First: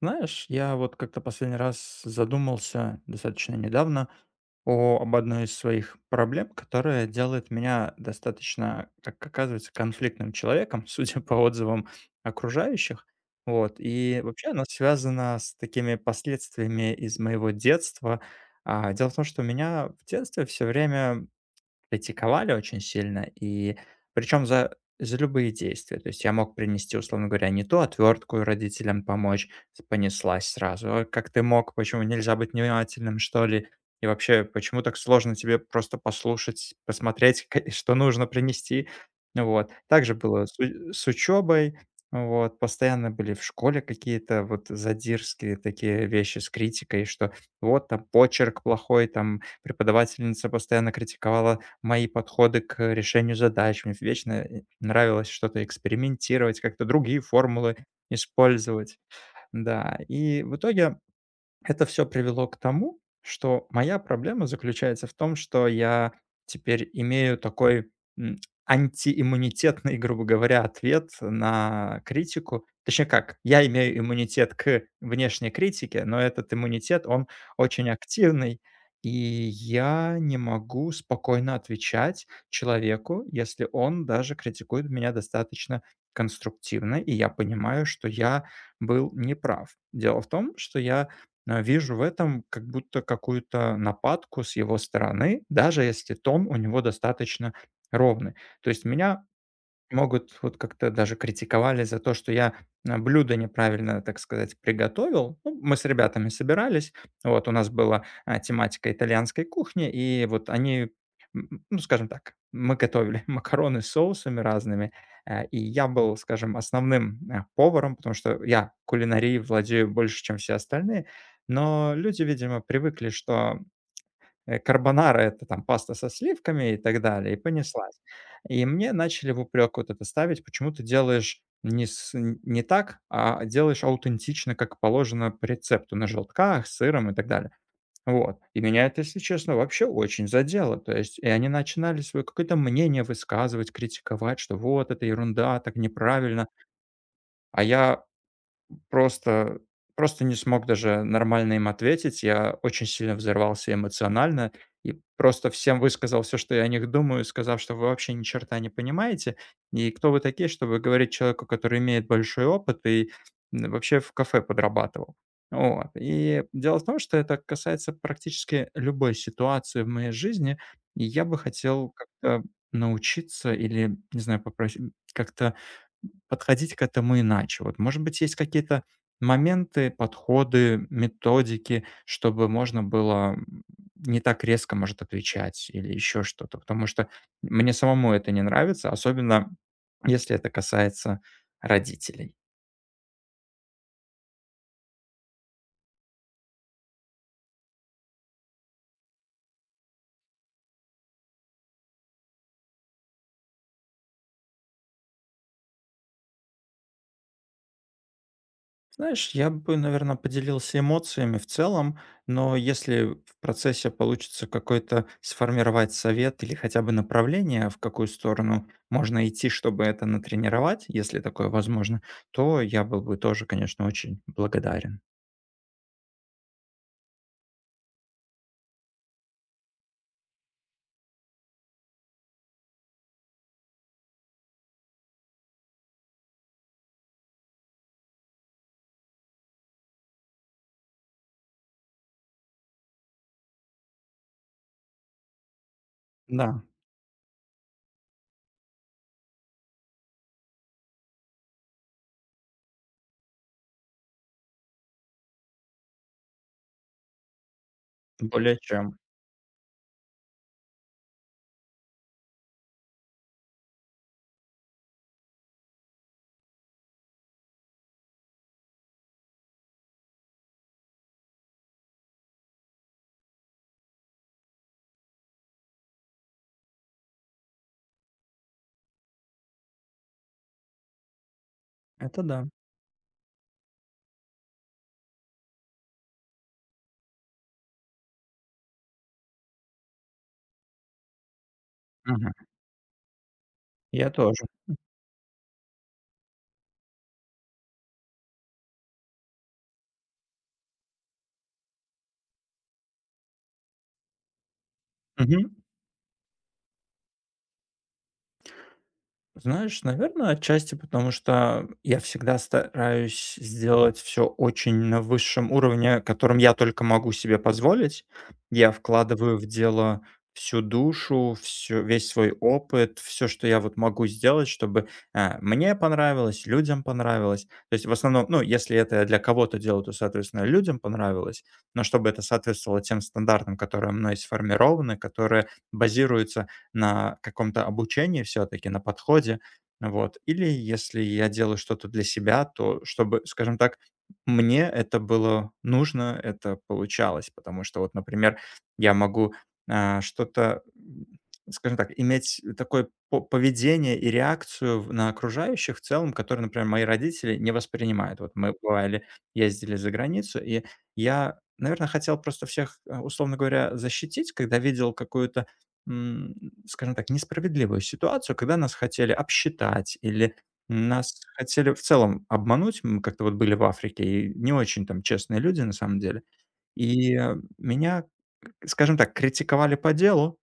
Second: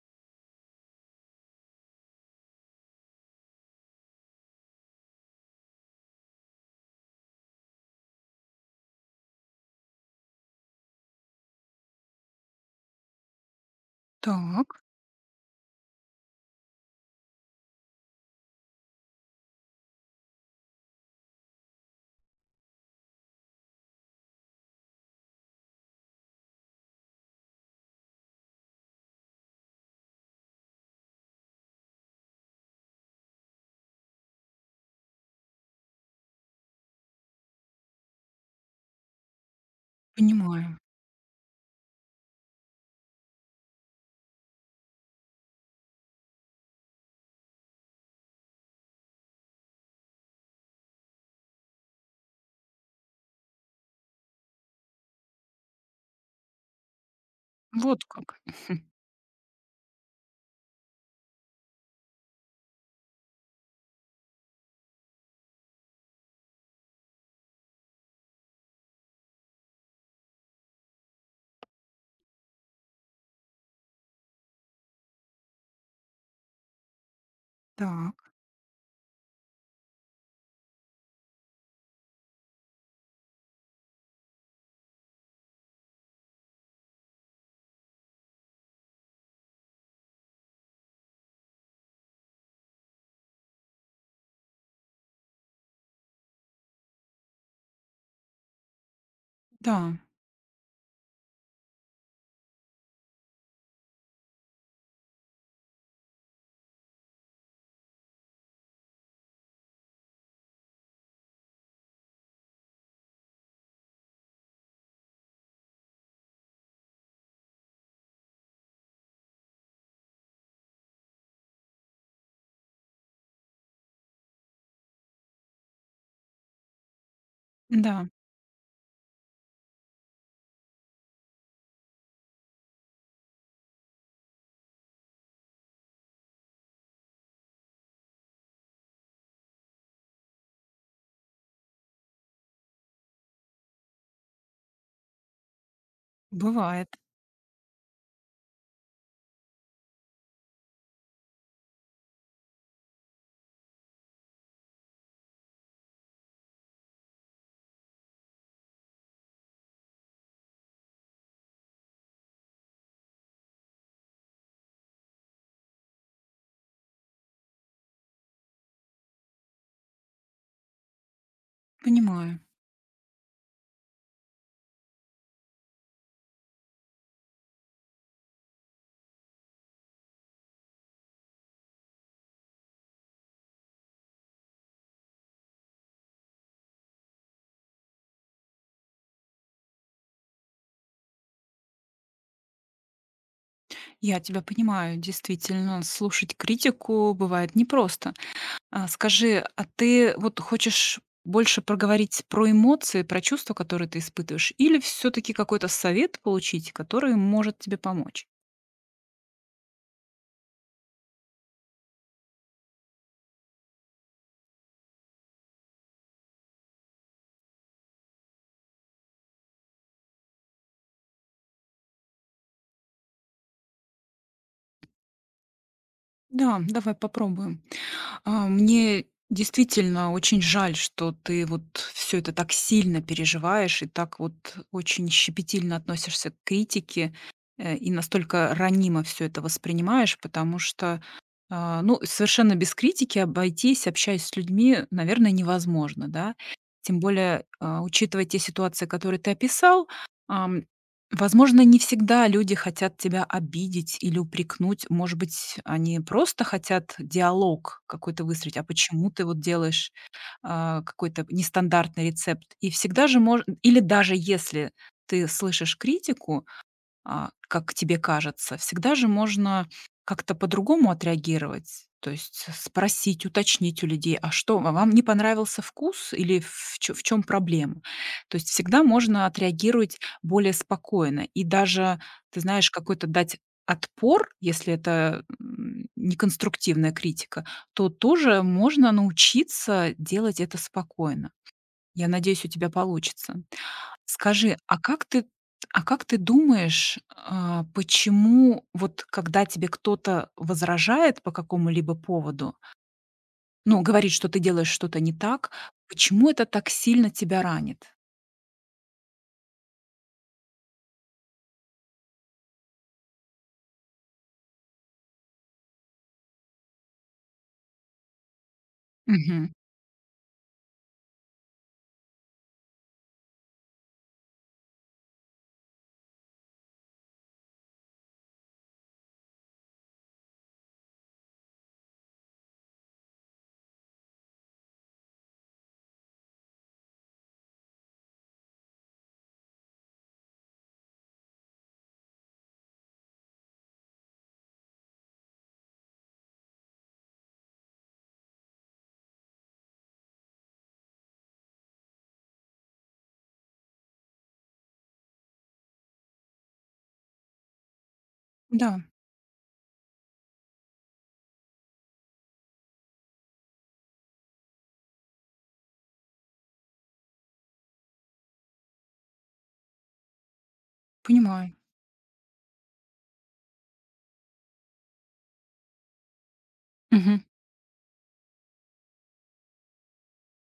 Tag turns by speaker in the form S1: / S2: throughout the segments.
S1: Знаешь, я вот как-то последний раз задумался достаточно недавно об одной из своих проблем, которая делает меня достаточно, как оказывается, конфликтным человеком, судя по отзывам окружающих. Вот. И вообще она
S2: Так,
S1: связана с такими последствиями из моего детства. А, дело в том, что у меня в детстве все время критиковали очень сильно, и причем за любые действия. То есть я мог принести, условно говоря, не ту отвертку родителям помочь, понеслась сразу. «А как ты мог? Почему нельзя быть внимательным, что ли? И вообще, почему так сложно тебе просто послушать, посмотреть, что нужно принести?» Ну вот. Также было
S2: понимаю.
S1: с учебой. Вот. Постоянно были в школе какие-то вот задирские такие вещи с критикой, что вот там почерк плохой, там преподавательница постоянно критиковала мои подходы к решению задач. Мне вечно нравилось что-то экспериментировать, как-то другие формулы
S2: Вот как.
S1: использовать. Да, и в итоге это все привело к тому, что моя проблема заключается в том, что я теперь имею такой, м, антииммунитетный, грубо говоря, ответ на критику. Точнее как, я имею иммунитет к внешней критике, но этот иммунитет, он очень
S2: Так,
S1: активный, и я не могу спокойно отвечать человеку, если он даже критикует меня достаточно конструктивно, и я понимаю, что я был неправ. Дело в том, что я вижу в этом как будто какую-то нападку с его стороны, даже если тон у него достаточно ровный. То есть меня
S2: да,
S1: могут вот как-то даже критиковали за то, что блюдо неправильно, так сказать, приготовил. Ну, мы с ребятами собирались, вот у нас была, тематика итальянской кухни, и вот ну, скажем так, мы готовили макароны с соусами разными, и я был, скажем, основным, поваром, потому что я кулинарией владею больше, чем все остальные. Но люди, видимо, привыкли, что, карбонара — это там паста со сливками и так далее, и понеслась.
S2: да,
S1: И мне начали в упрек вот это ставить: «Почему ты делаешь не с н- не так, а делаешь аутентично, как положено по рецепту, на желтках, с сыром и так далее». Вот. И меня это, если честно, вообще очень задело. То есть и они начинали свое какое-то мнение высказывать, критиковать, что вот это ерунда, так неправильно.
S2: бывает.
S1: А я просто просто не смог даже нормально им ответить. Я очень сильно взорвался эмоционально и просто всем высказал все, что я о них думаю, сказав, что вы вообще ни черта не понимаете. И кто вы такие, чтобы говорить человеку, который имеет большой опыт и, вообще в кафе подрабатывал. Вот. И дело в том, что это касается практически любой ситуации в моей жизни. И я бы хотел
S2: Понимаю.
S1: как-то научиться или, не знаю, попросить как-то подходить к этому иначе? Вот, может быть, есть какие-то моменты, подходы, методики, чтобы можно было не так резко, может, отвечать или еще что-то? Потому что мне самому это не нравится, особенно если это касается родителей.
S2: Я тебя понимаю, действительно, слушать критику бывает непросто. А скажи, а ты вот хочешь больше проговорить про эмоции, про чувства, которые ты испытываешь, или все-таки какой-то совет получить, который может тебе помочь?
S1: Знаешь, я бы, наверное, поделился эмоциями в целом, но если в процессе получится какой-то сформировать совет или хотя бы направление, в какую сторону можно идти, чтобы это натренировать, если такое возможно, то я был бы тоже, конечно, очень благодарен.
S2: Да, давай попробуем. Мне действительно очень жаль, что ты вот все это так сильно переживаешь и так вот очень щепетильно относишься к критике, и настолько ранимо все это воспринимаешь, потому что ну, совершенно без критики обойтись, общаясь с людьми, наверное, невозможно, да?
S1: Да,
S2: Тем более, учитывая те ситуации, которые ты описал, возможно, не всегда люди хотят тебя обидеть или упрекнуть. Может быть, они просто хотят диалог какой-то
S1: более
S2: выстроить. А
S1: чем.
S2: почему ты вот делаешь какой-то нестандартный рецепт? И всегда же можно... Или даже если ты слышишь критику, как тебе кажется, всегда же можно как-то по-другому отреагировать, то есть спросить, уточнить у людей, а что, а вам не понравился вкус или чем проблема? То есть всегда можно отреагировать более спокойно и даже,
S1: Это
S2: ты
S1: да.
S2: знаешь, какой-то дать отпор, если это неконструктивная критика, то тоже можно научиться делать это спокойно. Я
S1: Мгм.
S2: надеюсь, у тебя получится.
S1: Я тоже.
S2: Скажи, а как ты думаешь, почему вот когда тебе кто-то возражает по какому-либо поводу, ну, говорит, что ты делаешь что-то не так,
S1: Мгм.
S2: почему это так сильно тебя ранит?
S1: Знаешь, наверное, отчасти потому, что я всегда стараюсь сделать все очень на высшем уровне, которым я только могу себе позволить. Я вкладываю в
S2: Мгм.
S1: дело всю душу, всю весь свой опыт, все, что я вот могу сделать, чтобы, мне понравилось, людям понравилось. То есть в основном, ну, если это я для кого-то делаю, то, соответственно, людям понравилось, но чтобы это соответствовало тем стандартам, которые мной сформированы, которые базируются на каком-то обучении все-таки, на подходе. Вот. Или если я делаю что-то для себя, то чтобы, скажем так, мне это было нужно, это получалось. Потому что вот, например, я могу что-то, скажем так, иметь такое поведение и реакцию на окружающих в целом, которые, например, мои родители не воспринимают. Вот мы
S2: Да,
S1: бывали, ездили за границу, и я, наверное, хотел просто всех, условно говоря, защитить, когда видел какую-то скажем так, несправедливую ситуацию, когда нас хотели обсчитать или нас
S2: понимаю.
S1: хотели в целом обмануть. Мы как-то вот были в Африке, и не очень там честные люди на самом деле. И,
S2: Мгм.
S1: меня, скажем так, критиковали по делу,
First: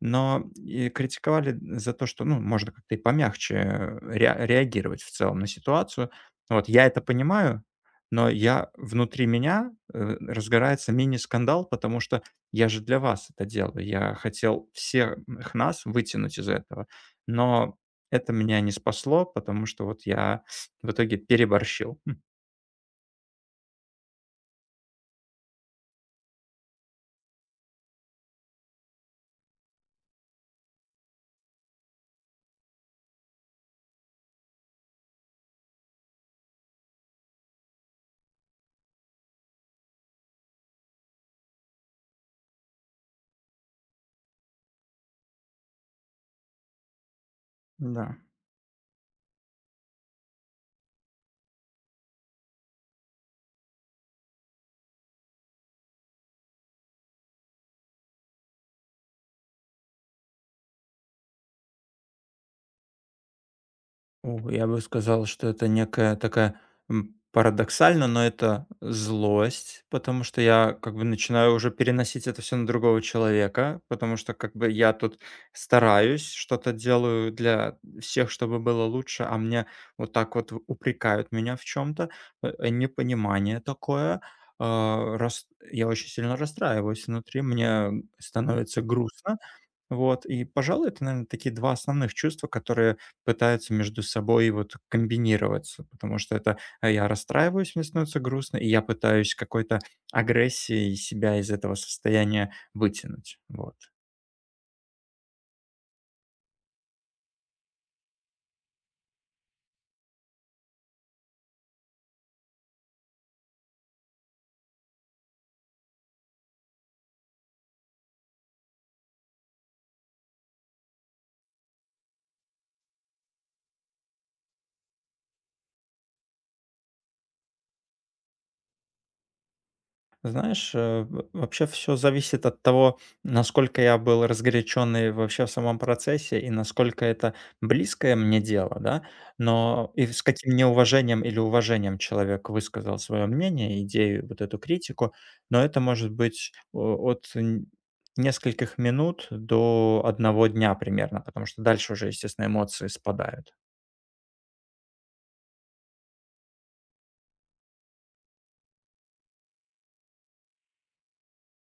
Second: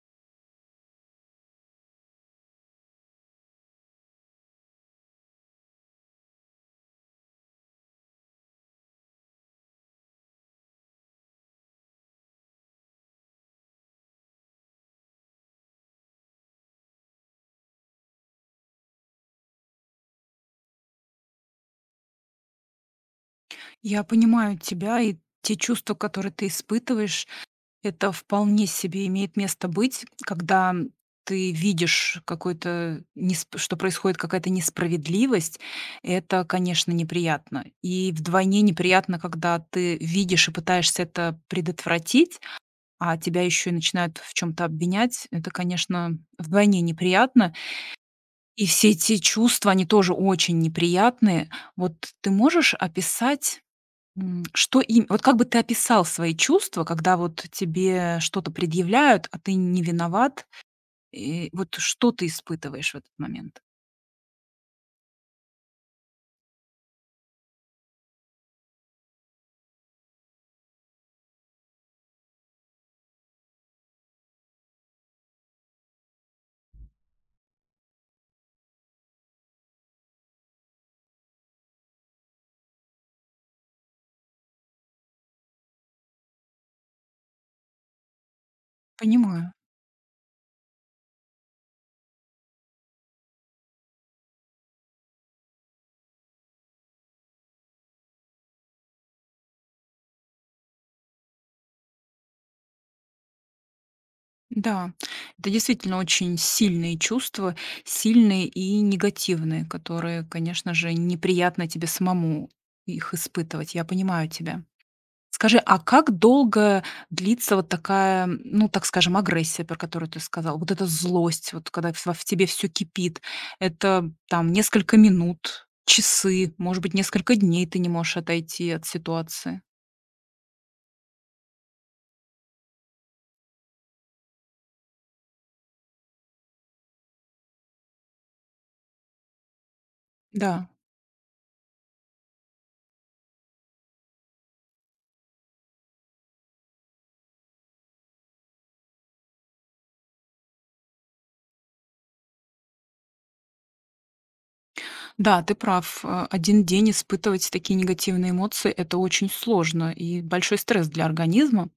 S1: но и критиковали за то, что, ну, можно как-то и помягче, реагировать в целом на ситуацию. Вот я это понимаю, но я внутри меня, разгорается мини-скандал, потому что я же для вас это делаю. Я хотел всех нас вытянуть из этого, но это меня не спасло, потому что вот я в итоге переборщил.
S2: Я понимаю тебя и те чувства, которые ты испытываешь. Это вполне себе имеет место быть, когда ты видишь какой-то, что происходит какая-то несправедливость, это, конечно, неприятно. И вдвойне неприятно, когда ты видишь и пытаешься это предотвратить, а тебя еще и начинают в чем-то обвинять. Это, конечно, вдвойне неприятно.
S1: Да.
S2: И все эти чувства, они тоже очень неприятные. Вот ты можешь описать что им вот как бы ты описал свои чувства, когда вот тебе что-то предъявляют, а ты не виноват? И вот что ты испытываешь в этот момент?
S1: О, я бы сказал, что это некая такая, парадоксально, но это злость, потому что я как бы начинаю уже переносить это все на другого человека, потому что как бы я тут стараюсь, что-то делаю для всех, чтобы было лучше, а мне вот так вот в упрекают меня в чем то непонимание такое. А, рас Я очень сильно расстраиваюсь внутри, мне становится грустно.
S2: Понимаю.
S1: Вот, и, пожалуй, это, наверное, такие 2 основных чувства, которые пытаются между собой вот комбинироваться, потому что это, я расстраиваюсь, мне становится грустно, и я пытаюсь какой-то агрессией себя из этого состояния вытянуть. Вот.
S2: Да, это действительно очень сильные чувства, сильные и негативные, которые, конечно же, неприятно тебе самому их испытывать. Я понимаю тебя. Скажи, а как долго длится вот такая, ну, так скажем, агрессия, про которую ты сказал? Вот эта злость, вот когда в тебе все кипит, это там несколько минут, часы, может быть, несколько дней ты не можешь отойти от ситуации.
S1: Знаешь, э, в вообще все зависит от того, насколько я был разгоряченный вообще в самом процессе, и насколько это близкое мне дело, да, но и с каким
S2: Да,
S1: неуважением или уважением человек высказал свое мнение, идею, вот эту критику. Но это может быть о от н нескольких минут до одного дня примерно, потому что дальше уже, естественно, эмоции спадают.
S2: да, ты прав. Один день испытывать такие негативные эмоции — это очень сложно и большой стресс для организма.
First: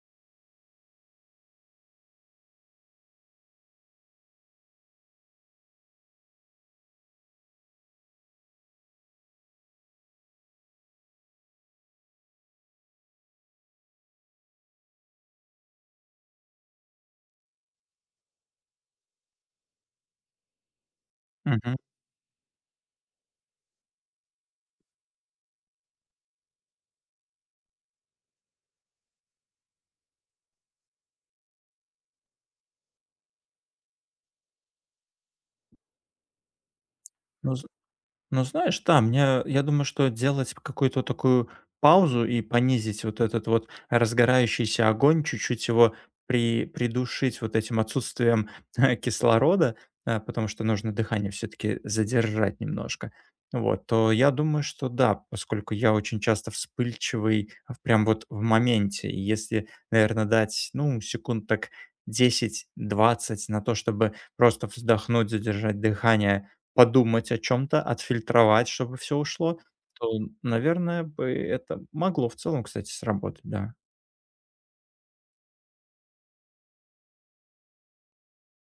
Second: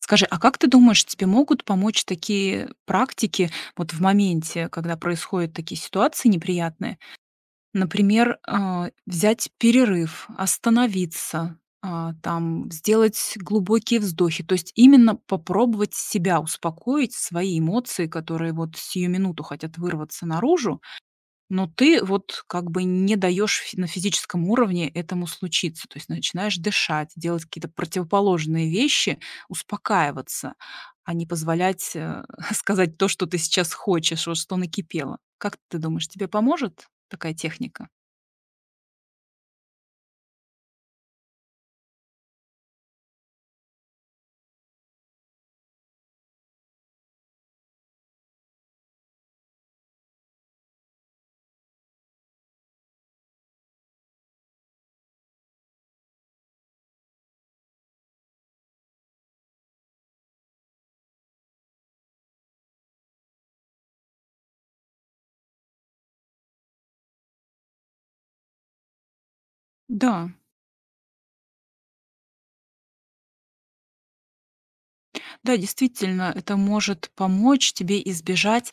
S2: Скажи, а как ты думаешь, тебе могут помочь такие практики вот в моменте, когда происходят такие ситуации неприятные? Например, взять перерыв, остановиться, там сделать глубокие вздохи. То есть именно попробовать себя успокоить, свои эмоции, которые вот сию минуту хотят вырваться наружу, но
S1: Мгм.
S2: ты вот как бы не даешь на физическом уровне этому случиться. То есть начинаешь дышать, делать какие-то противоположные вещи, успокаиваться, а не позволять сказать то, что ты сейчас хочешь, вот что накипело. Как ты думаешь, тебе поможет такая
S1: Ну,
S2: техника?
S1: Ну, знаешь, да, мне, я думаю, что делать какую-то такую паузу и понизить вот этот вот разгорающийся огонь, чуть-чуть его придушить вот этим отсутствием кислорода, потому что нужно дыхание все-таки задержать немножко. Вот, то я думаю, что да, поскольку я очень часто вспыльчивый прям вот в моменте. И если, наверное, дать, ну, секунд так 10-20 на то, чтобы просто вздохнуть, задержать дыхание, подумать о чем то отфильтровать, чтобы все ушло, то,
S2: Да,
S1: наверное бы, это могло в целом, кстати, сработать, да.
S2: да, действительно, это может помочь тебе избежать,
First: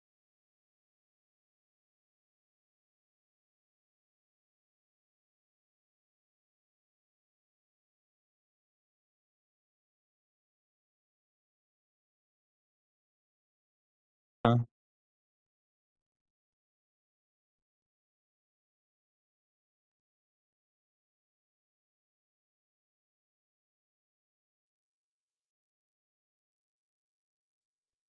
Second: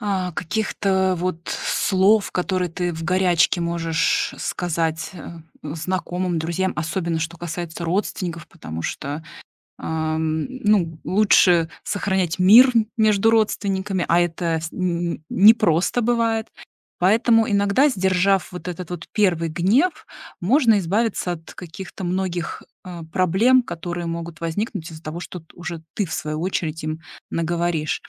S2: каких-то вот слов, которые ты в горячке можешь сказать, знакомым, друзьям, особенно что касается родственников, потому что ну, лучше сохранять мир между родственниками, а
S1: А,
S2: это вс н непросто бывает. Поэтому иногда, сдержав вот этот вот первый гнев, можно избавиться от каких-то многих, проблем, которые могут возникнуть из-за того, что т уже ты, в свою очередь, им наговоришь.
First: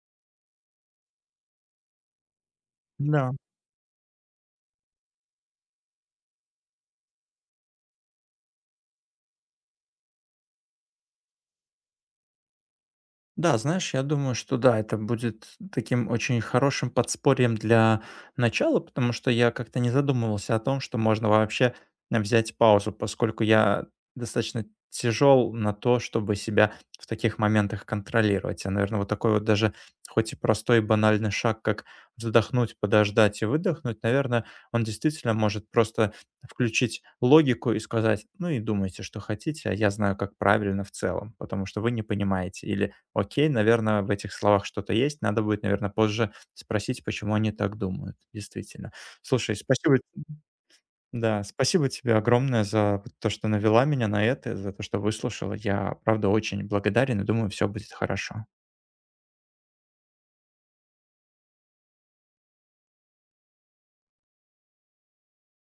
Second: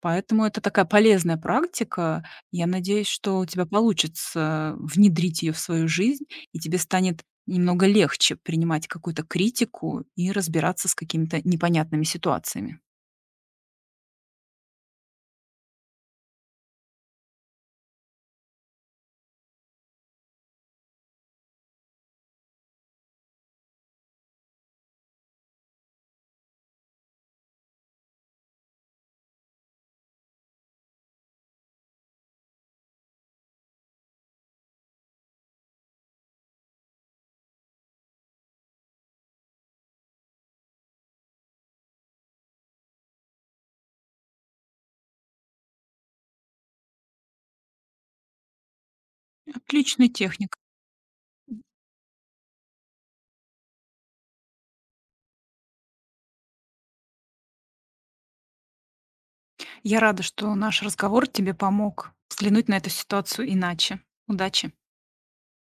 S2: Поэтому это такая полезная практика. Я надеюсь,
S1: да.
S2: что у тебя получится внедрить ее в свою жизнь, и тебе станет немного легче принимать какую-то критику и разбираться с какими-то непонятными ситуациями.
S1: Да, знаешь, я думаю, что да, это будет таким очень хорошим подспорьем для начала, потому что я как-то не задумывался о том, что можно вообще взять паузу, поскольку я достаточно тяжел на то, чтобы себя в таких моментах контролировать. А, наверное, вот такой вот даже, хоть и простой и банальный шаг, как вздохнуть, подождать и выдохнуть, наверное, он действительно может просто включить логику и сказать, ну и думайте, что хотите, а я знаю, как правильно в целом, потому что вы не понимаете, или окей, наверное, в этих словах что-то есть. Надо будет, наверное, позже спросить, почему они так думают. Действительно. Слушай, спасибо,
S2: Отличный техник.
S1: да, спасибо тебе огромное за вот то, что навела меня на это, за то, что выслушала. Я, правда, очень благодарен и думаю, все будет хорошо.
S2: Я рада, что наш разговор тебе помог взглянуть на эту ситуацию иначе. Удачи!